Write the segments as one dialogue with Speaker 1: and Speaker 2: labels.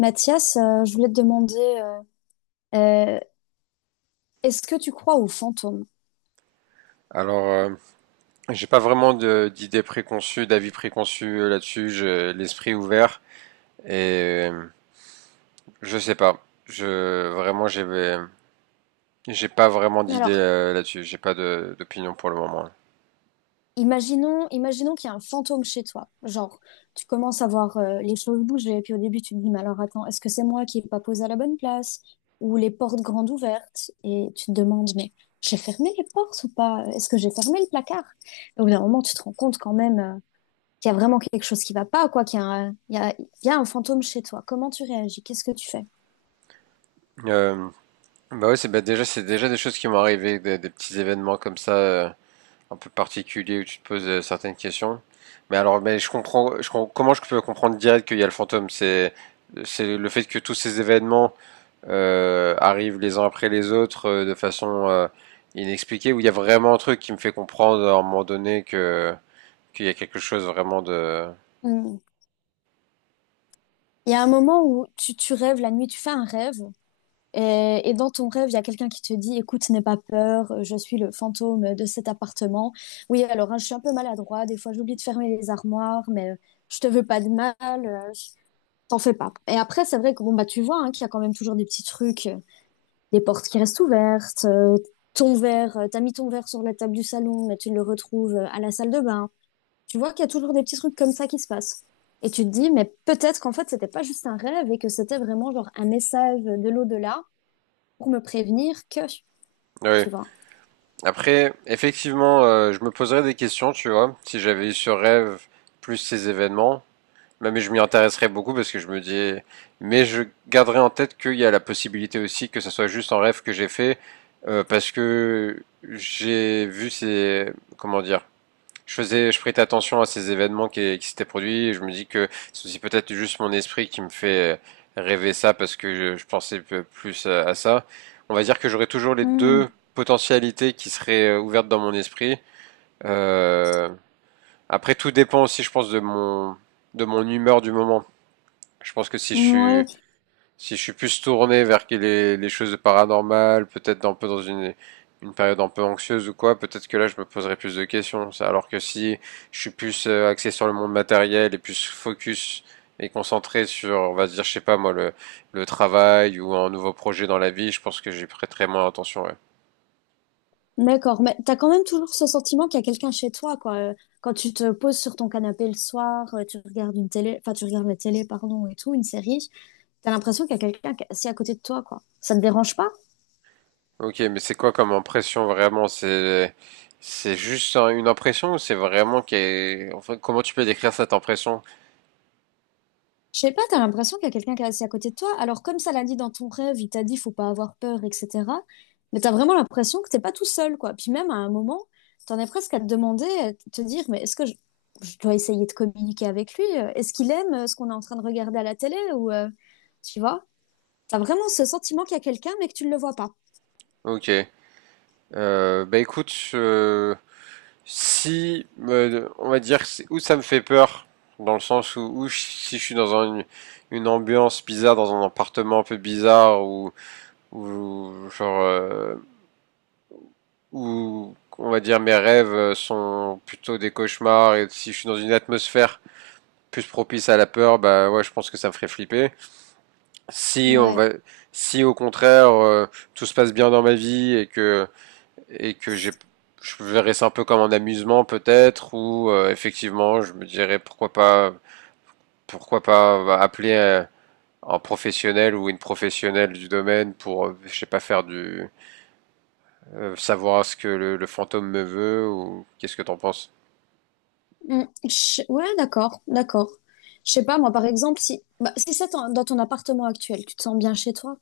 Speaker 1: Mathias, je voulais te demander, euh, euh, est-ce que tu crois aux fantômes?
Speaker 2: Alors, euh, j'ai pas vraiment d'idées préconçues, d'avis préconçus là-dessus. J'ai l'esprit ouvert et je sais pas. Je Vraiment, j'ai pas vraiment d'idées
Speaker 1: Alors,
Speaker 2: là-dessus. J'ai pas d'opinion pour le moment.
Speaker 1: imaginons, imaginons qu'il y a un fantôme chez toi. Genre, tu commences à voir les choses bouger, puis au début, tu te dis, mais alors attends, est-ce que c'est moi qui n'ai pas posé à la bonne place? Ou les portes grandes ouvertes, et tu te demandes, mais j'ai fermé les portes ou pas? Est-ce que j'ai fermé le placard? Et au bout d'un moment, tu te rends compte quand même qu'il y a vraiment quelque chose qui va pas, quoi, qu'il y a un, il y a un fantôme chez toi. Comment tu réagis? Qu'est-ce que tu fais?
Speaker 2: Euh, bah ouais, c'est déjà des choses qui m'ont arrivé, des petits événements comme ça, un peu particuliers où tu te poses certaines questions. Mais alors, mais je comprends, je com- comment je peux comprendre direct qu'il y a le fantôme? C'est le fait que tous ces événements arrivent les uns après les autres de façon inexpliquée, où il y a vraiment un truc qui me fait comprendre à un moment donné que qu'il y a quelque chose vraiment de...
Speaker 1: Hmm. Il y a un moment où tu rêves la nuit, tu fais un rêve, et dans ton rêve, il y a quelqu'un qui te dit, écoute, n'aie pas peur, je suis le fantôme de cet appartement. Oui, alors hein, je suis un peu maladroit, des fois j'oublie de fermer les armoires, mais je te veux pas de mal, euh, je- t'en fais pas. Et après, c'est vrai que bon bah tu vois hein, qu'il y a quand même toujours des petits trucs, des portes qui restent ouvertes, ton verre, t'as mis ton verre sur la table du salon, mais tu le retrouves à la salle de bain. Tu vois qu'il y a toujours des petits trucs comme ça qui se passent. Et tu te dis, mais peut-être qu'en fait, c'était pas juste un rêve et que c'était vraiment genre un message de l'au-delà pour me prévenir que,
Speaker 2: Oui.
Speaker 1: tu vois.
Speaker 2: Après, effectivement, je me poserais des questions, tu vois, si j'avais eu ce rêve plus ces événements. Mais je m'y intéresserais beaucoup parce que je me dis... Mais je garderai en tête qu'il y a la possibilité aussi que ça soit juste un rêve que j'ai fait parce que j'ai vu ces... Comment dire? Je prêtais attention à ces événements qui s'étaient produits. Et je me dis que c'est aussi peut-être juste mon esprit qui me fait rêver ça parce que je pensais plus à ça. On va dire que j'aurais toujours les
Speaker 1: Hmm,
Speaker 2: deux potentialités qui seraient ouvertes dans mon esprit. Euh, après, tout dépend aussi, je pense, de mon humeur du moment. Je pense que
Speaker 1: ouais,
Speaker 2: si je suis plus tourné vers les choses de paranormal, peut-être un peu dans une période un peu anxieuse ou quoi, peut-être que là je me poserais plus de questions. Alors que si je suis plus axé sur le monde matériel et plus focus et concentré sur, on va dire, je sais pas moi, le travail ou un nouveau projet dans la vie, je pense que j'y prêterais moins attention. Ouais.
Speaker 1: d'accord. Mais t'as quand même toujours ce sentiment qu'il y a quelqu'un chez toi, quoi. Quand tu te poses sur ton canapé le soir, tu regardes une télé, enfin, tu regardes la télé, pardon, et tout, une série, t'as l'impression qu'il y a quelqu'un qui est assis à côté de toi, quoi. Ça te dérange pas?
Speaker 2: Ok, mais c'est quoi comme impression vraiment? C'est juste une impression ou c'est vraiment qu'est... Enfin, comment tu peux décrire cette impression?
Speaker 1: Je sais pas, t'as l'impression qu'il y a quelqu'un qui est assis à côté de toi. Alors, comme ça l'a dit dans ton rêve, il t'a dit faut pas avoir peur, etc. Mais t'as vraiment l'impression que t'es pas tout seul, quoi. Puis même à un moment, t'en es presque à te demander, à te dire, mais je dois essayer de communiquer avec lui? Est-ce qu'il aime ce qu'on est en train de regarder à la télé? Ou, tu vois, t'as vraiment ce sentiment qu'il y a quelqu'un, mais que tu ne le vois pas.
Speaker 2: Ok. Bah écoute, si, on va dire, où ça me fait peur, dans le sens où, où si je suis dans une ambiance bizarre, dans un appartement un peu bizarre, ou genre, où, on va dire, mes rêves sont plutôt des cauchemars, et si je suis dans une atmosphère plus propice à la peur, bah ouais, je pense que ça me ferait flipper. Si on
Speaker 1: Ouais.
Speaker 2: va, Si au contraire, tout se passe bien dans ma vie et que j'ai je verrais ça un peu comme un amusement peut-être ou effectivement je me dirais pourquoi pas bah, appeler un professionnel ou une professionnelle du domaine pour je sais pas faire du savoir ce que le fantôme me veut ou qu'est-ce que t'en penses?
Speaker 1: Mm. Ouais, d'accord, d'accord. Je sais pas, moi, par exemple, si, bah, si c'est dans ton appartement actuel, tu te sens bien chez toi?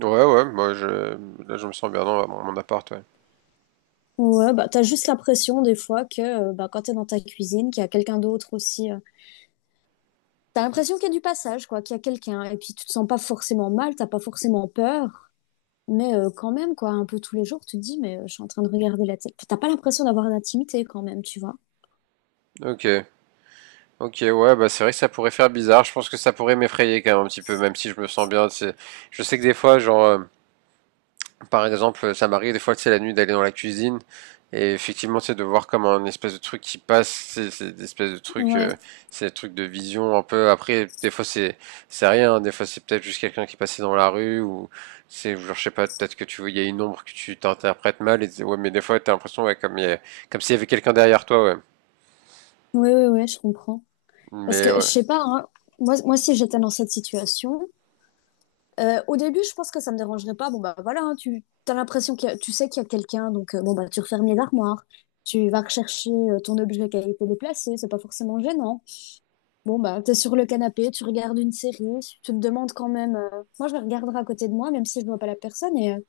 Speaker 2: Ouais, ouais, moi je me sens bien dans mon appart, ouais.
Speaker 1: Ouais, bah, t'as juste l'impression des fois que bah, quand t'es dans ta cuisine, qu'il y a quelqu'un d'autre aussi. T'as l'impression qu'il y a du passage, quoi, qu'il y a quelqu'un. Et puis tu te sens pas forcément mal, t'as pas forcément peur. Mais quand même, quoi, un peu tous les jours, tu te dis, mais je suis en train de regarder la télé. Enfin, t'as pas l'impression d'avoir d'intimité quand même, tu vois.
Speaker 2: Ok. Ok, ouais, bah c'est vrai que ça pourrait faire bizarre. Je pense que ça pourrait m'effrayer quand même un petit peu, même si je me sens bien. C'est Je sais que des fois, genre, par exemple, ça m'arrive des fois, tu sais, la nuit d'aller dans la cuisine et effectivement, tu sais, de voir comme un espèce de truc qui passe, tu c'est des espèces de trucs,
Speaker 1: Ouais,
Speaker 2: c'est des trucs de vision un peu. Après, des fois, c'est rien, hein, des fois, c'est peut-être juste quelqu'un qui passait dans la rue ou c'est, genre, je sais pas, peut-être que tu vois, il y a une ombre que tu t'interprètes mal et tu dis, ouais, mais des fois, t'as l'impression, ouais, comme s'il y avait quelqu'un derrière toi, ouais.
Speaker 1: ouais, ouais, ouais, je comprends. Parce
Speaker 2: Mais
Speaker 1: que je
Speaker 2: ouais,
Speaker 1: sais pas, hein, moi si j'étais dans cette situation, au début, je pense que ça me dérangerait pas. Bon, bah voilà, hein, tu as l'impression que tu sais qu'il y a quelqu'un, donc bon, bah tu refermes les armoires, tu vas rechercher ton objet qui a été déplacé, c'est pas forcément gênant. Bon, bah t'es sur le canapé, tu regardes une série, tu te demandes quand même. Moi, je la regarderai à côté de moi, même si je vois pas la personne, et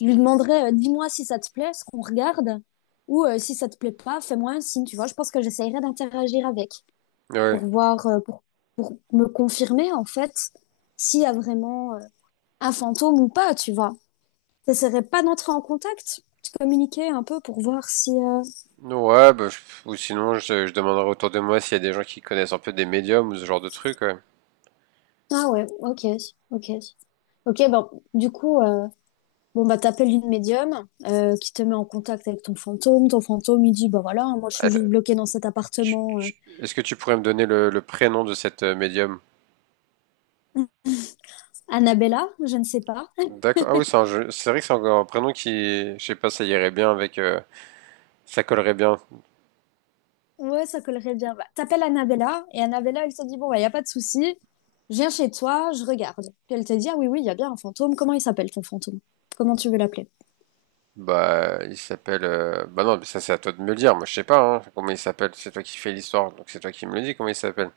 Speaker 1: je lui demanderai, dis-moi si ça te plaît, ce qu'on regarde, ou si ça te plaît pas, fais-moi un signe, tu vois. Je pense que j'essayerai d'interagir avec
Speaker 2: ouais.
Speaker 1: pour voir, pour me confirmer en fait s'il y a vraiment un fantôme ou pas, tu vois. Ça serait pas d'entrer en contact, de communiquer un peu pour voir si.
Speaker 2: Non, ouais, ou sinon, je demanderai autour de moi s'il y a des gens qui connaissent un peu des médiums ou ce genre de trucs, ouais.
Speaker 1: Ah ouais, ok, ok, ok. Bon, du coup, bon bah t'appelles une médium qui te met en contact avec ton fantôme. Ton fantôme, il dit bah voilà, moi je suis juste
Speaker 2: Ah,
Speaker 1: bloqué dans cet
Speaker 2: Tu-
Speaker 1: appartement.
Speaker 2: tu- est-ce que tu pourrais me donner le prénom de cette médium?
Speaker 1: Annabella, je ne sais pas.
Speaker 2: D'accord. Ah oui, c'est un jeu. C'est vrai que c'est encore un prénom qui, je sais pas, ça irait bien avec, ça collerait bien.
Speaker 1: Ouais, ça collerait bien. Bah, t'appelles Annabella et Annabella, elle te dit bon bah y a pas de souci, je viens chez toi, je regarde. Puis elle te dit ah oui oui, il y a bien un fantôme. Comment il s'appelle ton fantôme? Comment tu veux l'appeler?
Speaker 2: Bah, il s'appelle. Bah non, mais ça c'est à toi de me le dire. Moi, je sais pas. Hein, comment il s'appelle? C'est toi qui fais l'histoire, donc c'est toi qui me le dis. Comment il s'appelle?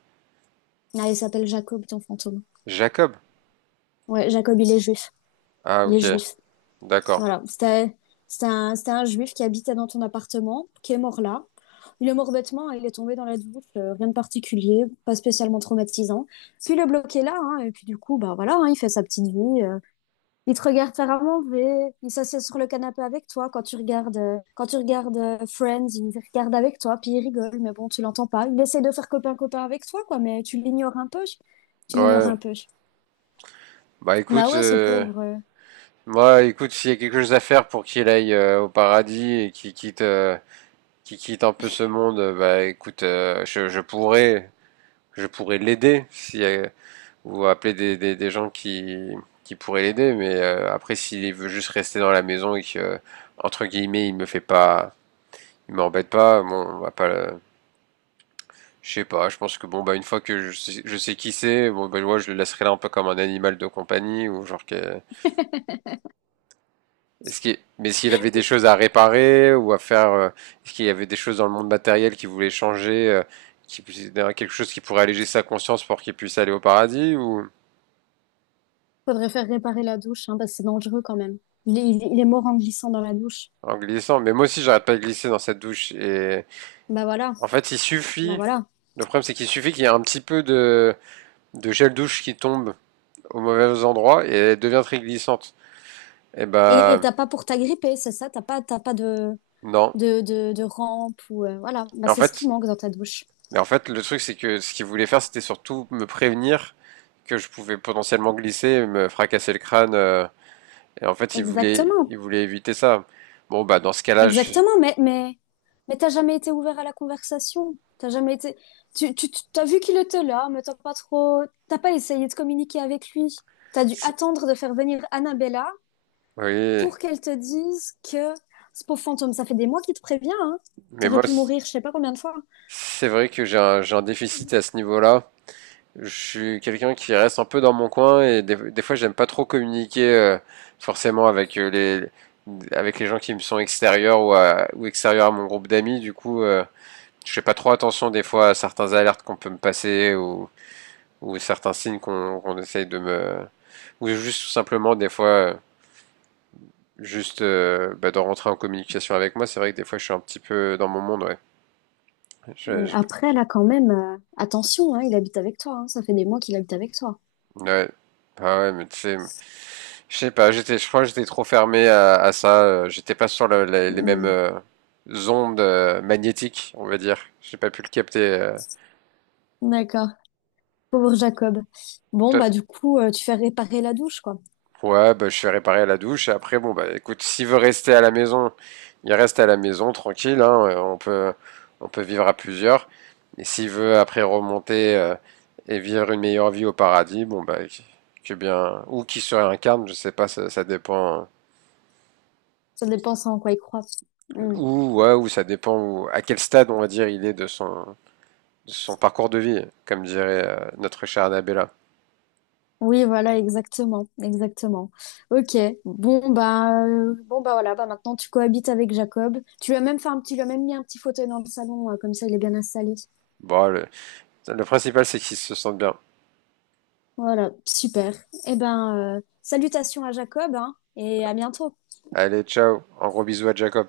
Speaker 1: Ah, il s'appelle Jacob, ton fantôme.
Speaker 2: Jacob.
Speaker 1: Ouais, Jacob, il est juif.
Speaker 2: Ah,
Speaker 1: Il est
Speaker 2: ok.
Speaker 1: juif.
Speaker 2: D'accord.
Speaker 1: Voilà. C'était un juif qui habitait dans ton appartement, qui est mort là. Il est mort bêtement, hein, il est tombé dans la douche, rien de particulier, pas spécialement traumatisant. Puis le bloc est là, hein, et puis du coup, bah voilà, hein, il fait sa petite vie. Il te regarde faire à manger, il s'assied sur le canapé avec toi quand tu regardes, Friends, il regarde avec toi, puis il rigole, mais bon, tu l'entends pas. Il essaie de faire copain-copain avec toi, quoi, mais tu l'ignores un peu. Tu l'ignores un
Speaker 2: Ouais.
Speaker 1: peu.
Speaker 2: Bah
Speaker 1: Bah
Speaker 2: écoute,
Speaker 1: ouais, ce pauvre.
Speaker 2: moi, écoute, s'il y a quelque chose à faire pour qu'il aille au paradis et qu'il quitte un peu ce monde, bah écoute, je pourrais l'aider si vous appelez des gens qui pourraient l'aider, mais après s'il veut juste rester dans la maison et que entre guillemets il m'embête pas, bon on va pas, le- je sais pas, je pense que bon bah une fois que je sais qui c'est, bon bah ouais, je le laisserai là un peu comme un animal de compagnie ou genre que, est-ce qu'il, mais s'il avait des choses à réparer ou à faire, est-ce qu'il y avait des choses dans le monde matériel qu'il voulait changer, quelque chose qui pourrait alléger sa conscience pour qu'il puisse aller au paradis ou...
Speaker 1: Faudrait faire réparer la douche, hein, parce que c'est dangereux quand même. Il est mort en glissant dans la douche.
Speaker 2: En glissant, mais moi aussi j'arrête pas de glisser dans cette douche. Et
Speaker 1: Bah voilà,
Speaker 2: en fait, il
Speaker 1: bah
Speaker 2: suffit.
Speaker 1: voilà.
Speaker 2: Le problème, c'est qu'il suffit qu'il y ait un petit peu de gel douche qui tombe au mauvais endroit et elle devient très glissante. Et
Speaker 1: Et
Speaker 2: bah
Speaker 1: t'as pas pour t'agripper, c'est ça? T'as pas de,
Speaker 2: non.
Speaker 1: de rampe ou voilà.
Speaker 2: Et
Speaker 1: Bah
Speaker 2: en
Speaker 1: c'est ce qui
Speaker 2: fait,
Speaker 1: manque dans ta douche.
Speaker 2: en fait, le truc, c'est que ce qu'il voulait faire, c'était surtout me prévenir que je pouvais potentiellement glisser et me fracasser le crâne. Et en fait,
Speaker 1: Exactement,
Speaker 2: il voulait éviter ça. Bon, bah dans ce cas-là, je...
Speaker 1: exactement. Mais t'as jamais été ouvert à la conversation. T'as jamais été. T'as vu qu'il était là, mais t'as pas trop. T'as pas essayé de communiquer avec lui. T'as dû
Speaker 2: c'est-
Speaker 1: attendre de faire venir Annabella
Speaker 2: oui.
Speaker 1: pour qu'elle te dise que ce pauvre fantôme, ça fait des mois qu'il te prévient, hein.
Speaker 2: Mais
Speaker 1: T'aurais
Speaker 2: moi,
Speaker 1: pu mourir je sais pas combien de fois.
Speaker 2: c'est vrai que j'ai un déficit à ce niveau-là. Je suis quelqu'un qui reste un peu dans mon coin et des fois j'aime pas trop communiquer forcément avec les avec les gens qui me sont extérieurs ou, ou extérieurs à mon groupe d'amis. Du coup, je fais pas trop attention des fois à certains alertes qu'on peut me passer ou certains signes qu'on essaye de me... ou juste tout simplement des fois juste bah, de rentrer en communication avec moi. C'est vrai que des fois je suis un petit peu dans mon monde. Ouais, Je- je-
Speaker 1: Après, là, quand même, attention, hein, il habite avec toi. Hein. Ça fait des mois qu'il habite avec toi.
Speaker 2: ouais. Ah ouais, mais tu sais, je sais pas, je crois que j'étais trop fermé à ça. J'étais pas sur les mêmes
Speaker 1: Hmm.
Speaker 2: ondes magnétiques, on va dire. J'ai pas pu le capter.
Speaker 1: D'accord. Pauvre Jacob. Bon, bah
Speaker 2: Toi-
Speaker 1: du coup, tu fais réparer la douche, quoi.
Speaker 2: Ouais, bah, je suis réparé à la douche. Et après, bon, bah, écoute, s'il veut rester à la maison, il reste à la maison, tranquille, hein, on peut vivre à plusieurs. Et s'il veut après remonter et vivre une meilleure vie au paradis, bon, bah, que bien, ou qui se réincarne, je sais pas, ça dépend.
Speaker 1: Ça dépend en quoi il croit. Hmm.
Speaker 2: Ou, ouais, ou ça dépend à quel stade, on va dire, il est de son parcours de vie, comme dirait notre chère Annabella.
Speaker 1: Oui, voilà, exactement, exactement. Ok. Bon, bah, voilà. Bah maintenant, tu cohabites avec Jacob. Tu lui as même mis un petit fauteuil dans le salon, comme ça, il est bien installé.
Speaker 2: Bon, le principal, c'est qu'il se sente bien.
Speaker 1: Voilà, super. Eh ben, salutations à Jacob, hein, et à bientôt.
Speaker 2: Allez, ciao. Un gros bisou à Jacob.